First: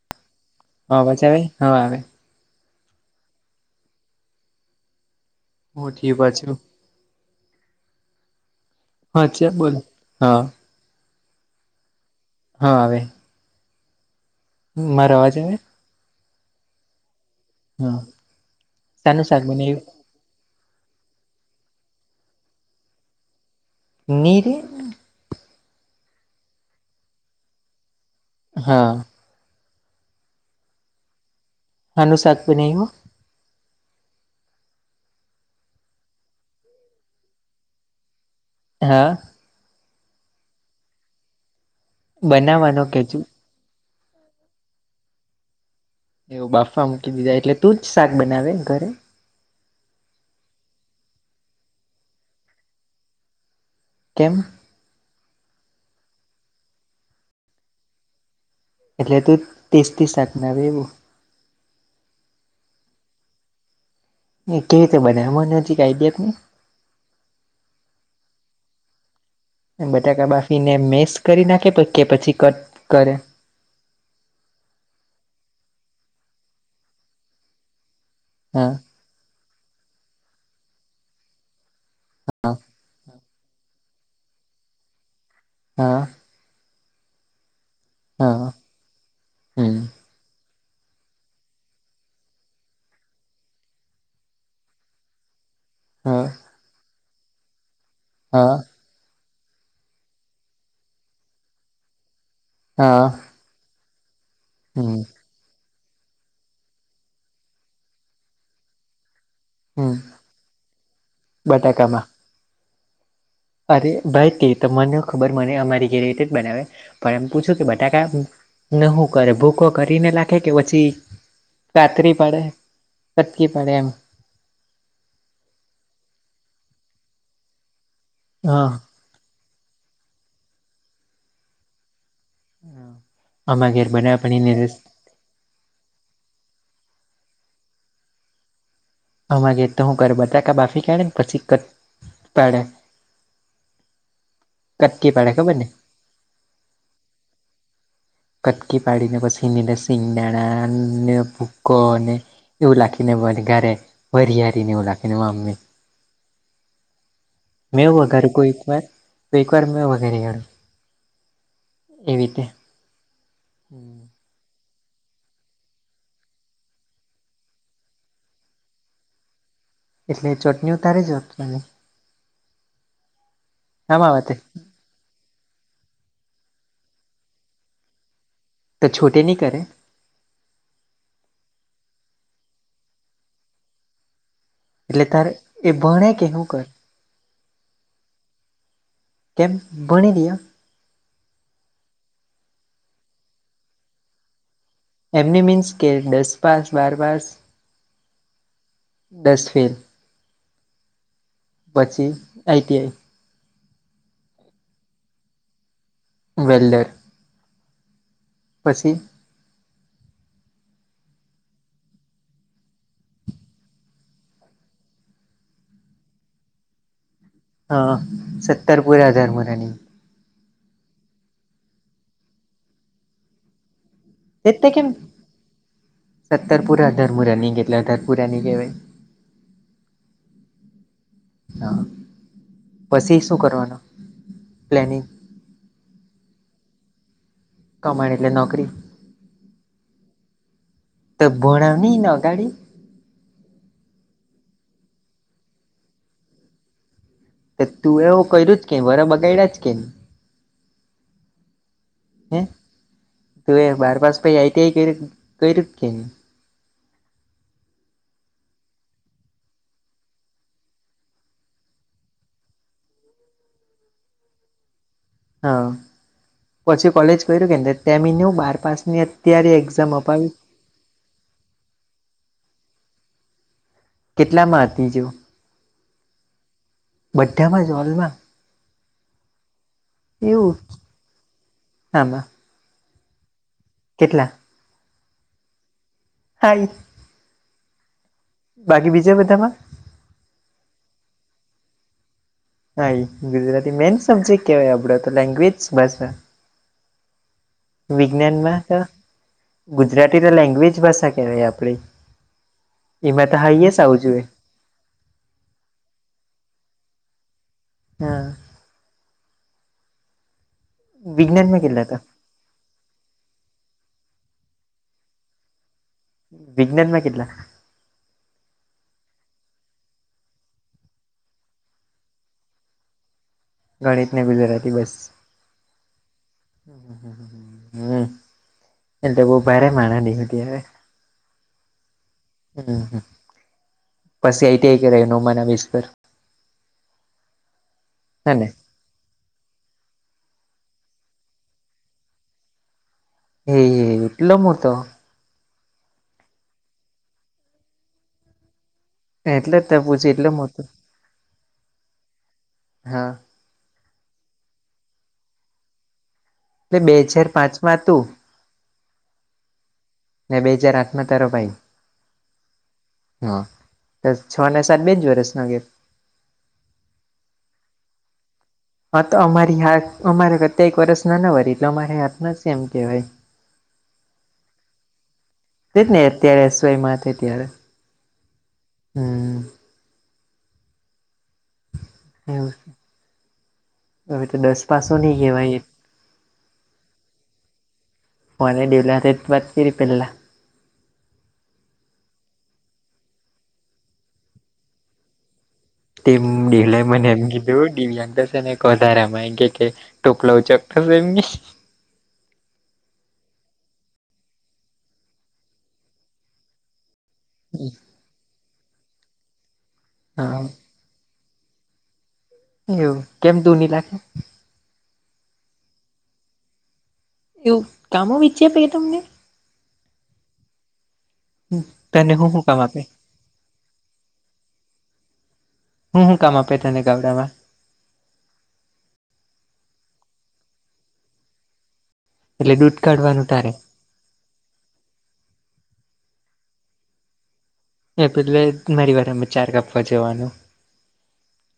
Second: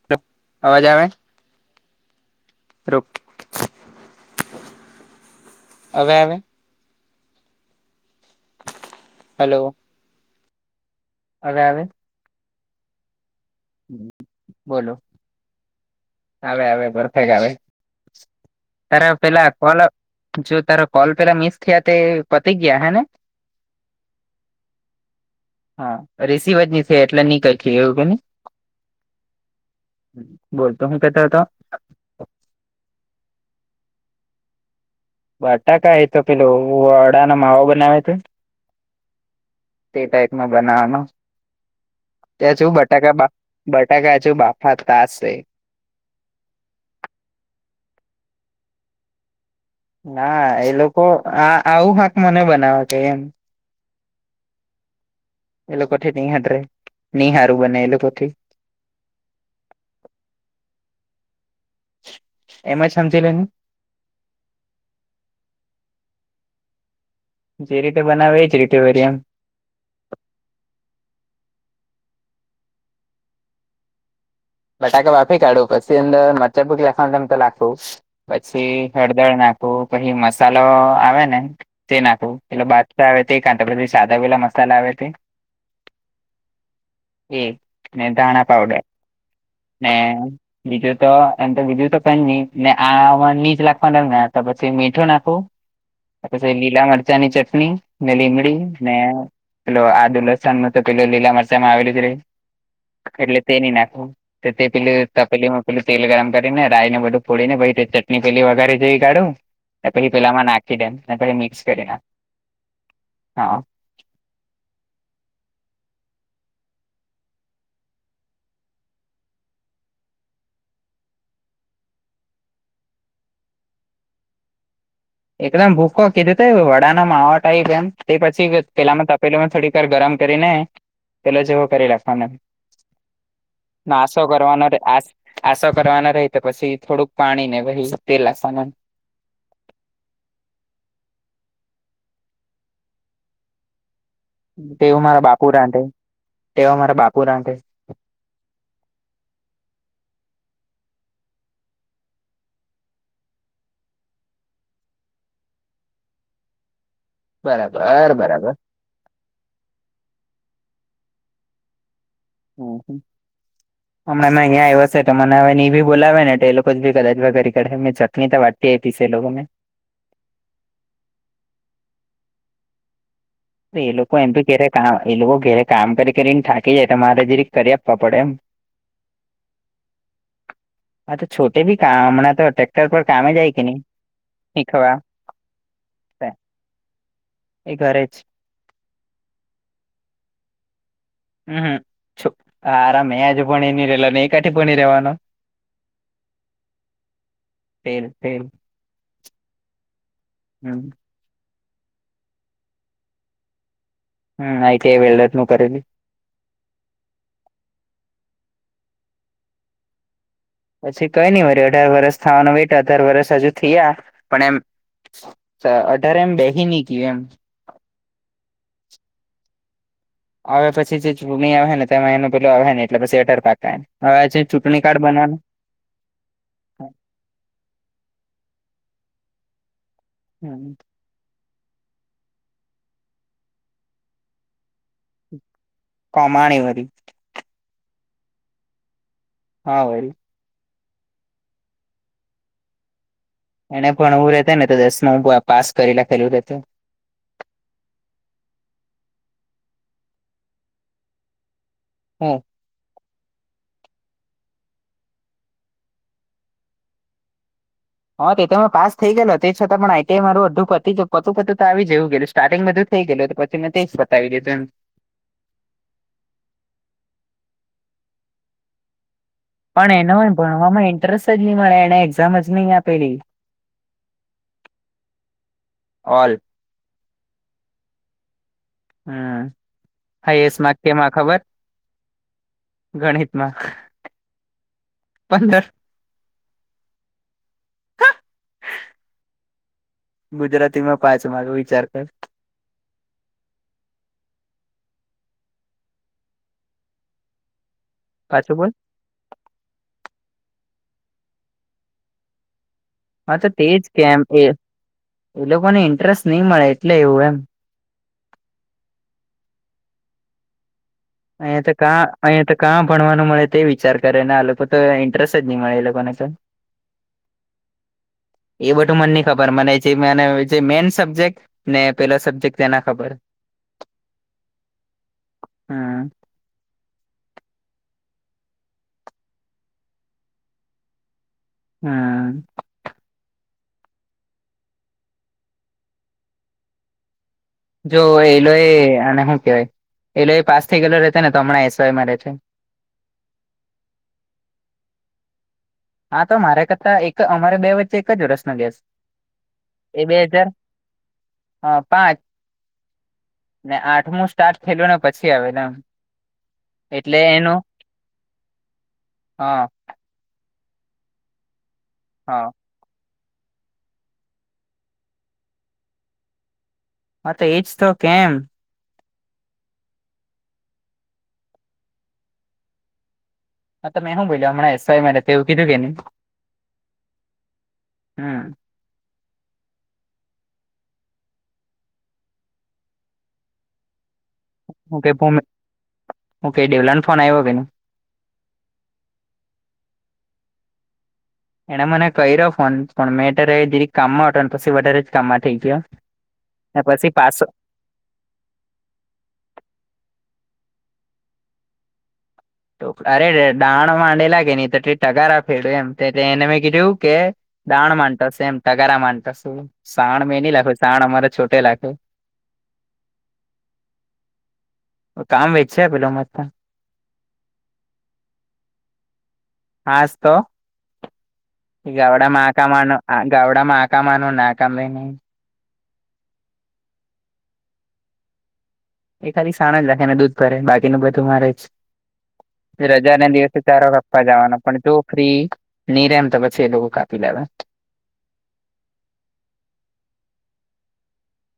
હ અવાજ આવે હવે આવે. રોક. હું ઠી પાછું. હા ચ બોલ હા. અરે અરે. હા આવે. હમ [inaudible] હું મારા અવાજ આવે. આવે આવે બરફેક આવે હા ત્યારે શાનું શાક પેલા કોલ બનાવ્યું જો તારા કોલ પેલા મિસ થયા તે પતિ ગયા હેને. નીરી હા ઇસી વજહ સે એટલે ની કાય કીલીયર એવું ને. હા. બોલતો હું કેત તા. શાનુ શાક બનાયુ. બટાકા એતો કે પેલો વડાનો માવો બનાવા તે. હા. તે ટાઈપ નો બનાવાનો ત્યાં છું બનાવવાનો કેજુ બટાકા બટાકા હજુ બફાતા હશે. એવું બાફવા મૂકી દીધા એટલે તું જ શાક બનાવે ઘરે. ના એ લોકો આ આવું હાક મને બનાવા ક એમ. કેમ. એ લોકો થી નહી હતરે નહી હારું બને એ લોકો થી. એટલે તું ટેસ્ટી શાક બનાવે એવું. એમ જ સમજી લેને. અ કેવી રીતે બનાયુ મને જી આઇડિયા કો. જે રીતે બનાવે ઈજ રીતે વેરિએમ. બટાકા બાફીને મેસ કરી નાખે પ કે પછી કટ કરે. બટાકા બાફી કાઢું પછી અંદર મચ્ચાબુક લશળ તેમમ તો લાખુ હા પછી. હળદર નાખુ પછી મસાલો આવે ને. તે નાખવું પટલે બાદ આવે કાથી સાદા વેલા મસાલા આવે તે હા એક ને હા ધાણા હા પાવડર હમ ને બીજું તો એમ તો બીજું તો પેન નહી ને આમાં નીચ લખવા ને પછી મીઠું નાખવુ હા પછી લીલા મરચાં ની ચટણી ને હા લીમડી ને પેલો આ દુથન ન તો પે લીલા મરચામાં આવેલું છે. હા એટલે તે નઈ નાખું તે પે હમ પેલીું પેલું તેલ ગરમ કરીને રાય ને બધું ફોડીને ચટણી પેલી વગરે જેઈ કાઢુ હમ પછી પેલામાં નાખી દેમ પછી મિક્સ કરી ના બટાકામાં હા અરે બા જ કએ તો મને ખબર મને અમારી રેરેટ જ બનાવે પણ એમ પૂછુ કે બટાકા નું કરે ભૂકો કરીને લખે કે પછી સાત્રી પડે કતવી પડે એમ એકદમ ભૂકો કીધુ, ત વડાના માવ ટાઈપ એમ તે પછી હા પેલામા પેલો થોડીકર ગરમ કરીને પેલો જેવો કરી રાખવાનો આમા ઘેર બનાવે નાશો પણ કરવાનો એને ર આ આસો કરવાના રહી તો પછી થોડુંક પાણી ને પછ તેલસા અમાં ગ તો હુ ઘર બતાાકા બાફી કાઢે ને પછી કટ પાડે તેવું કટકી મારા પાડે બાપુ ખબર ને રાઠે તેવ મારા બાપુ રાઠે કટકી પાડીને પછી ટ સિંગદાણા ને ભૂકો અને એવ લખીને બને ગારે વારિયારીનેવ લખીનેમાં અમમે મેંવ બરાબર ઘર બરાબર કોઈ વાર સ્કર્મ વગેરેું એ રીતે હમ્મ હમ્મ હમણાં અહીં આવ્યો હશે, તો મને હવે એ બી બોલાવે ને. એ લોકો જ બી કદાચ ભાઈ કરી, કરડે ચટણી તો વાટતી એ લોકોને એટલે ચોટણી ઉતારે જ તને એ આમાં લોકો એમ વાતે ઘરે કામ, એ લોકો ઘેરે કામ કરી કરીને થાકી જાય, તો તમારે જે કરી આપવા પડે એમ તે છોટે નહી કરે હ, તો છોટે ભી કામણા તો ટ્રેક્ટર પર કામમે જાય કે ની એટલે તારે એ ભણે કે હુ કરે એ ઘરે જ કેમ ભણી રીયો હમ, હારા, મેજ ભણી ની રેલો, એ કાં થી ભણી રહેવાનો એમની મીન્સ કે, દસ પાસ, બાર પાસ, ફેલ ફેલ દસ ફેલ હમ્મ પછી આઈટીઆઈ હમ, આઈટીઆઈ માં ઇલેક્ટ્રોનિક નું કરેલુ વેલે પછી પછી કઈ નહીં, વળી અઢાર વર્ષ થવાનું બેઠા, અઢાર વર્ષ હજુ થયા પણ એમ. અઢાર એમ બેહી ની ગયુ એમ હા, સત્તર પુરા, અઠ્ઠારમુ લાગ્યુ આવે પછી જે ચૂણીણી આવે ને, તેમાં એનું પેલું આવે ને, એટલે અઠ્ઠાર પાકાને હવે આ છે ચૂંટણી કાર્ડ બનાવાનુ સત્તરપુરા, અઠ્ઠારમુ રનીગ, એટલે અઠ્ઠારમુ લાગ્યુ. હમ્મ હા, પછી શું કરવાનું પ્લેનિંગ કમાણી વરી કમાણીની ને નોકરી હા, વળી તો ભણાવની અગાડી. એને પણ ભણવું રહેતે ને, તો દસમાં હું પાસ કરી લખેલું તું તું એવું કર્યું જ કે વર્ષ બગાડ્યા જ કે? હમ હે તું એ બાર પાસ પછી આઈટીઆઈ કર્યું કે? હ તે તો પાસ થઈ ગયો તે છતાં પણ આઈટીઆઈ મારું અધું પત્યું તો આવી જેવું ગયલું છે. સ્ટાટીગ થઈ ગયું તો પછી મેઈ જ પતાવી દીધું એમ. હઓ પછી કોલેજ કર્યું કે ત્યાં મીન્સ બાર પાસની અત્યારે એક્ઝામ પણ એને અપાવી ભણવામાં ઇન્ટરેસ્ટ જ નહીં મળે એને એક્ઝામ જ નહીં આપેલી. કેટલામાં હતી જે? ઓલ. બધામાં જ હોલમાં. હમ્મ હાઈ એવું એસ્ટ માર્ક કેમાં ખબર આમાં ગણિત માં. કેટલા? પંદર. સાહી બાકી બીજા બધામાં? ગુજરાતી માં પાંચ માર્ક વિચાર કર. હા ગુજરાતી મેન સબ્જેક કેવાય આપડો તો લેંગ્વેજ બસ. [unintelligible] વિજ્ઞાન પાછું માં બોલ તો? ગુજરાતી ના લેંગ્વેજ ભાષા કેવાય આપણે એમાં હા તો હાઈ તેજ એસ જ આવું કેમ જોઈએ એ એ લોકોને ઇન્ટરેસ્ટ નહી મળે એટલે એવું એમ હમ્મ. વિજ્ઞાનમાં અહીંયા તો કેટલા કા હતા અહીયાયા તો કાં ભણવાનું મળે તે વિચાર કરે ને આ લોકો તો ઇન્ટરેસ્ટ જ નહી મળે એ લોકોને તો વિજ્ઞાન માં કેટલા? એ બધું મને નઈ ખબર મને જે મને જે મેન સબ્જેક્ટ ને પેલો સબ્જેક્ટ તેના ખબર ગણિતને ગુજરાતી બસ હા. હમ્મ એટલે બહું ભારે માણસની હતી હે હા. હમ્મ પછી આઈ ટી આઈ કરાયું નવ માં ના બેઝ પર જો હેને એલોય અને શું કેવાય એલો એ પાસ થઈ ગયેલો રહેતો ને તો હમણાં એસવાયમાં રહે છે એ એટલો મોટો હા તો મારે કરતાં એક અમારે બે વચ્ચે એક જ વરસ ના ગેપ છે. એટલે જ ત્યાં પુછી એટલે મુ હા પાંચ હા. ને આઠમું સ્ટાર્ટ થેલું ને પછી આવે એમ. બે એટલે હજાર એનું પાંચમાં તું હા. ને બે હજાર આઠ માં તારો ભાઈ હા. હા છ ને સાત બેજ વર્ષનો ગેપ હા તે એજ તો કેમ હા તો અમારી હાથ અમારે કરતે એક વરષ ના ના હોય એટલે અમારે હાથમાં છે એમ કેવાય. હા ત મેં શું બોલ્યો હમણા એસઆઈ મે રે જ ને અત્યારે એસ વાયમાં ત્યારે હમ હમ્મ. હમ્મ એવું હવે તો દસ પાસ નહી કેહેવાય ઓકે ડેવલાને ફોન આવ્યો કે નઈ ફોન ને દેવલા તે વાત ફીરી પેલા એને મને ક્યો ફોન પણ મેં અત્યારે દીરીક કામમાં હતો ને પછી વધારે જ કામમાં થઇ ગયો. તે ને ડેલાય મને પછી એમ પાછો કીધું. દિયાશે ને વધારામાં કે ટોકલા ઉ ચકશે એમને. અરે ડાણ માંડેલા કેે નહી તો ટગારા ફેડ્યું એમ એને મેં કીધું કે. દાણ નતોશે એમ ટગારા મામાંતો શ શાણ હા મેં નની લખ ચાણ અમારે છોટે લાખે. એવું કેમ દૂની લખે. કામ વેચ છે પેલા મસ્ એવું કામો વિચ્યા પે તમને. હાસ તો. તને ગવડા હું હું કામ આપે માકામાનું આ ગવડા માકામાનું નાકામ લની હું હું કામ આપે ત ને ગાવડામાં. એ ખાલી સાણ જ રાખે ને દૂધ ભરે બાકીનું બધું મારે એટલે દૂધ જ રજા કાઢવાનું ના તારે દિવસે ચારો. વા જવાના પણ જો ફ્રી ની રમ તો પછી એ લોકો કાપી લેવા. એ પેલે મારી વાર ચાર કાપવા જવાનું.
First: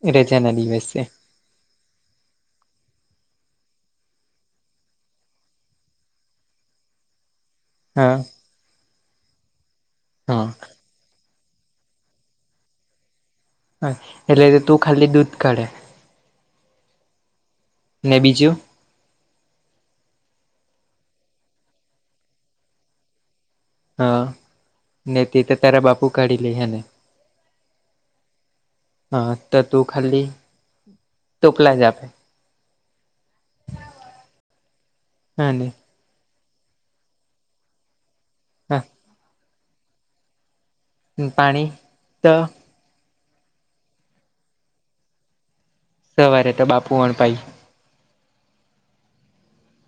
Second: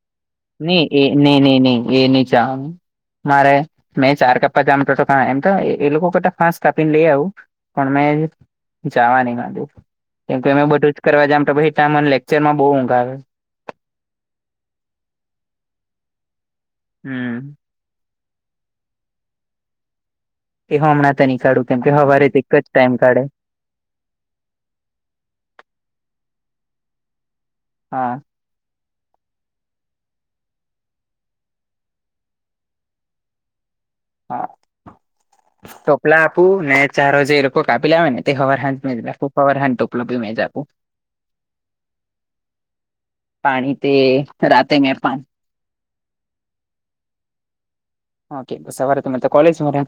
એરે છે ને. નહી એ ન નહી નહી એ નહી ચા મારે મેં ચાર કપ્પા જામટ તો એમ તો એ લોકોતા ફાં કાપીને લઈ આવું. પણ હા મેં જવા નહી માંગુ હા કેમકે મે બધું. કરવા જામ તો મને લેક્ચરમાં બઉુ ઊંઘ આવે. હા એટલે તું ખાલી દૂધ કાઢે. હમ. ને બીજું? એ હમણાં નહીં કાઢું કેમ કે હવારેથી એક જ ટાઈમ કાઢે. હા ને તે તો તારા બાપુ કાઢી લે હેને. હા. હા તો તું ખાલી તોકલા જ- - હા. હમ. ટપલા આપું ને ચારો જે લોકો કાપી આવે ને તે હવરહાજ હા મે પવર હાજ ટપલા મેજ આપું. પાણી તો- - પાણી તે રાતે મે પા- - સવારે તો બાપુ પણ પાઈ. ઓકે સવારે તોમે કોલેજ મા રો.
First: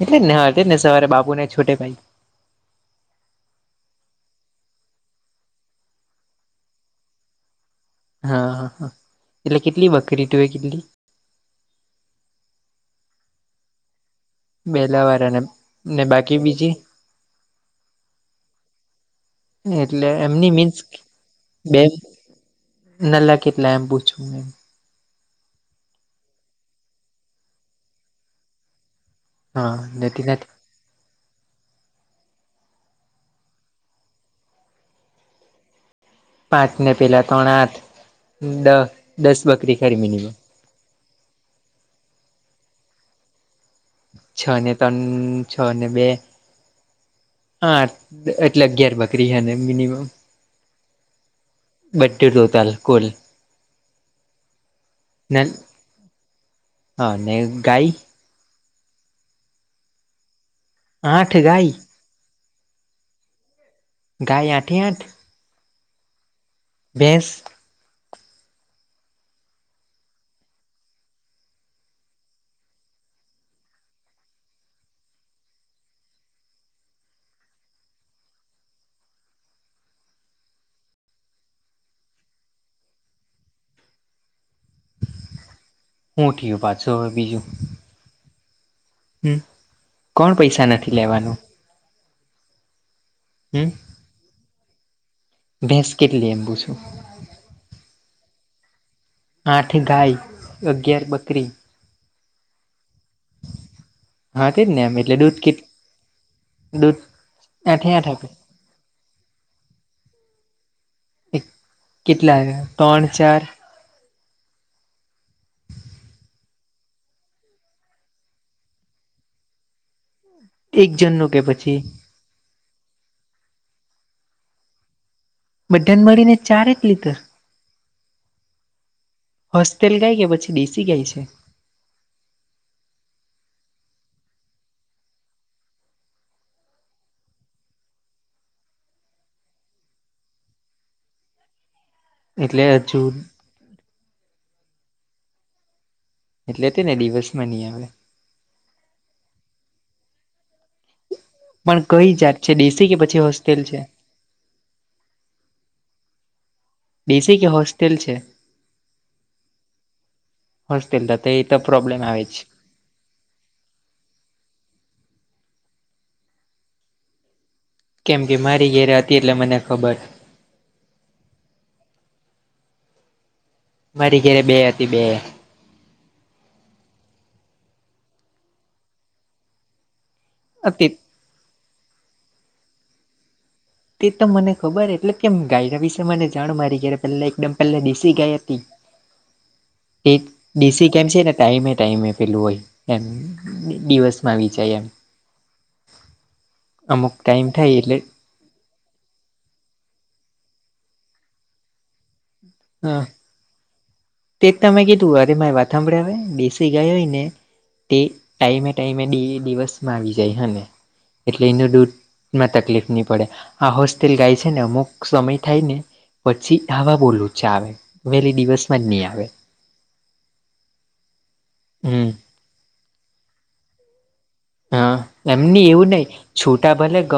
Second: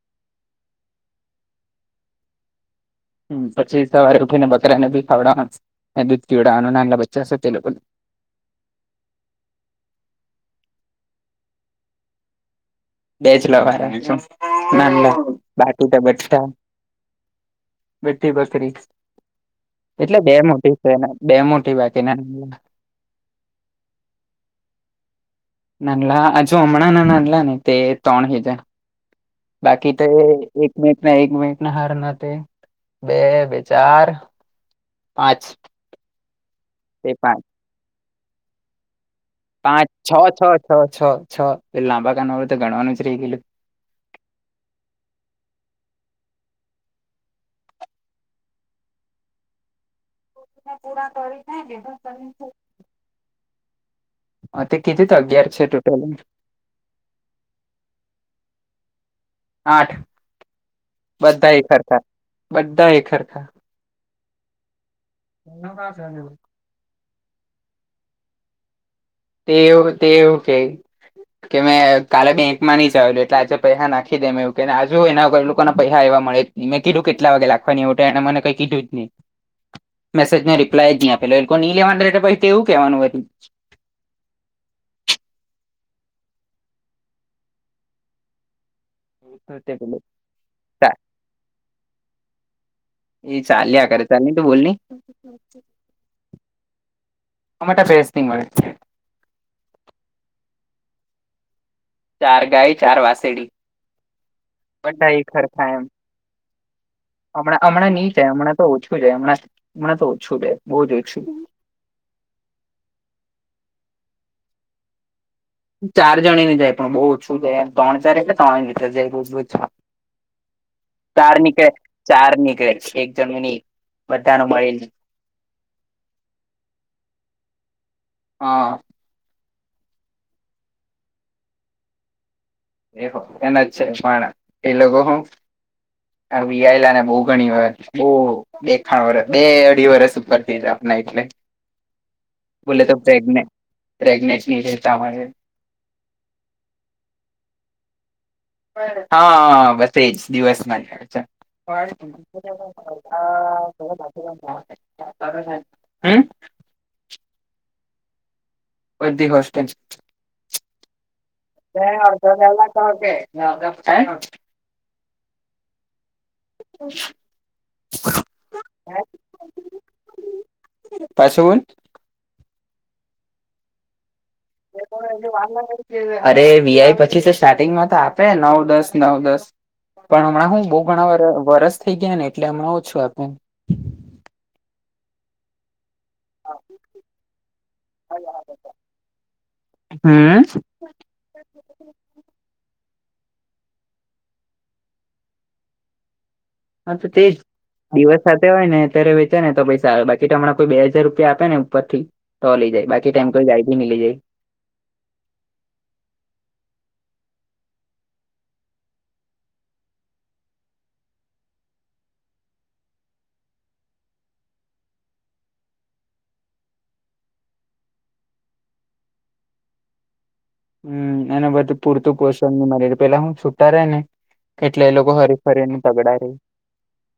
એટલે ને હ ને સવારે બાપુ ને છોટે ભાઈ. પછી સવારે ઉઠીને બકરા ને બી ખાવડાવાને દૂધ પીવડ નાના બચ્ચા હશે તે લોકો- - હા હ હા એટલે કેટલી બકરી તુએ કિઘેલી? બે જ લવામ છ નામ બેલાવાળાને બાકી ને બાકી બા- - બીજી મીઠઠી બકરી એટલે બે એમની મીન્સ મોટી છે બે મોટી બાકીના- - નલા કેટલા એમ પૂછું એમ? નાનલા હજુ હમણાં ના નડલા ને તે ત્રણ હીજા. હા બાકી તો નથી નથી એક- - મિનિટ એક મિનિટના હારના બે બે ચાર પાંચ. પાંચ ને તે પેલા પાંચ ત્રણ આઠ દસ. બકરી પાંચ ખરી છ મિનિમમ છ છ છ છ એ લાંબા કાાન વાળું તો ગણવાનું જ રહી ગયું. છ ને ત્રણ છ ને બે- - હા એટલે અગિયાર બકરી છે ને મિનિમમ. પૂરા કરી જાય બધું તમે- - ટોટલ કુલ હ તે કીધી તો ને અગિયાર છે ટોટલ. હા અને ગાય? આઠ આઠ બધા એ ગાય સરખા બધા એ સરખા. ગાય આઠે આઠ [inaudible] ભેસ તેવ તેવ કેય કે મેં કાલે બેંકમાં નની જાવલું એટલે આજે પૈહા નાખી દેમ એવું કે ને આજુ એના વગર લોકોના પૈહા એયવા મળે મેં કીધું કેટલા વાગે લાખવાની એવુ ત એણે મને કઈ કીધું જ ની મેજનો રિપ્ય ની આપેલો એલોકોની લેવાન રે ત પહી તેવુ કરવાનું વરી હું ઠીયું પાછુ હવે બીજું? હમ હતું કોણ પૈસા નથી લેવાનું? એ હમ ચાલ્યા કરે ચાલ ની તું બોલની? ભેંસ કેટલી એમ પુછું? અમેટા ભેસ ની મળે આઠ ગાય અગિયાર બકરી ચાર ગાય ચાર વાસ હા તેજ ને એમ એટલે એ દૂધ કેટ દૂધ અમણા આઠે અમણાં આઠ નીચે આપે અમણાં તો ઓછું રે અમણાં અમણા તો ઓછું રે બો જ ઓ એક કેટલા ત્રણ ચાર? ચાર જણી ને જાય પણ બહુ ઓછું જાય તણ ચાર એટલે ત્રણ ની લીતર જાય બોજ બોજ એક જણનું ચાર કે નીકળે પછી ચાર નીકળે એક જણની બધા નુ મળીને બઢાને મળી ને ચાર જ લીટર? હ. હોસ્ટેલ ગાય કે પછી દેશી ગાય છે? [unintelligible] એના જ છે પણ એ લોકો હું આ વીયાયલા ને બો ઘણી વાર બો બે ખાણ વરસ બે અઢી વરસ ઉપર થઈ જાવાના એટલે એટલે બોલે તો હજુ પ્રગને પ્રેગનેટ ની રેતા હોય એ એટલે તે ને દિવસમાં ની આવે હા બસ એજ દિવસમાં પણ કઈ જાત છે દેશી કે પછી હોસ્ટેલ છે [inaudible] હમ. દેસી કે હોસ્ટેલ છે? બધી હોસટેલ હોસ્ટેલ તો તો એ તો પ્રોબ્લેમ આવે જ છે [unintelligible] [inaudible] કેમ કે મારી ઘેરે હતી એટલે મને ખબર પાછુ બોલ મારી ઘેરે બે હતી બે [inaudible] અરે વીઆઈ પછી સ્ટાર્ટિંગમાં તો આપે નવ દસ નવ દસ પણ હમણાં હું બો હતી ઘણા વરહ વરસ થઇ ગયા ને એટલે હમણાં ઓછું આપે એમ તે તો મને ખબર એટલે કેમ ગાયના વિશે મને જાણ મારી ઘેરે પેલે એકદમ પેલે ડેસી ગાય હતી એક હમ ડીસી કેમ છે, ને ટાઈમે ટાઈમે પેલું હોય એમ દિવસમાં આવી જાય એમ હા તો અમુક તેજ ટાઈમ થાય એટલે દિવસ સાથે હોય ને અત્યારે વેચે ને તો પૈસા આવે બાકી તો હમણાં કોઈ બે હાજાર રૂપિયા આપે ને ઉપર થી તો લે જાય હા બાકી ત કોઈ ગાયી બી ની લે જાય તે જ તમે કીધું અરે મારે વાત હાભળ હવે ડેસી ગાય હોય ને તે ટાઈમે ટાઈમે દી દિવસ આવી જાય હને એટલે એનું દૂધ માં તકલીફ ની પડે આ હોસ્ટેલ ગાય છે, ને અમુક સમય થાય ને પછી આવા બોલું છે આવે વહેલી દિવસ માં જ નહી આવે. એને બધું હમ પૂરતુ પોષણ ન મળ પેલા હું છૂટા રે ને એટલે એ લોકો હરીફરીને તગડા રે તા ભલે ગ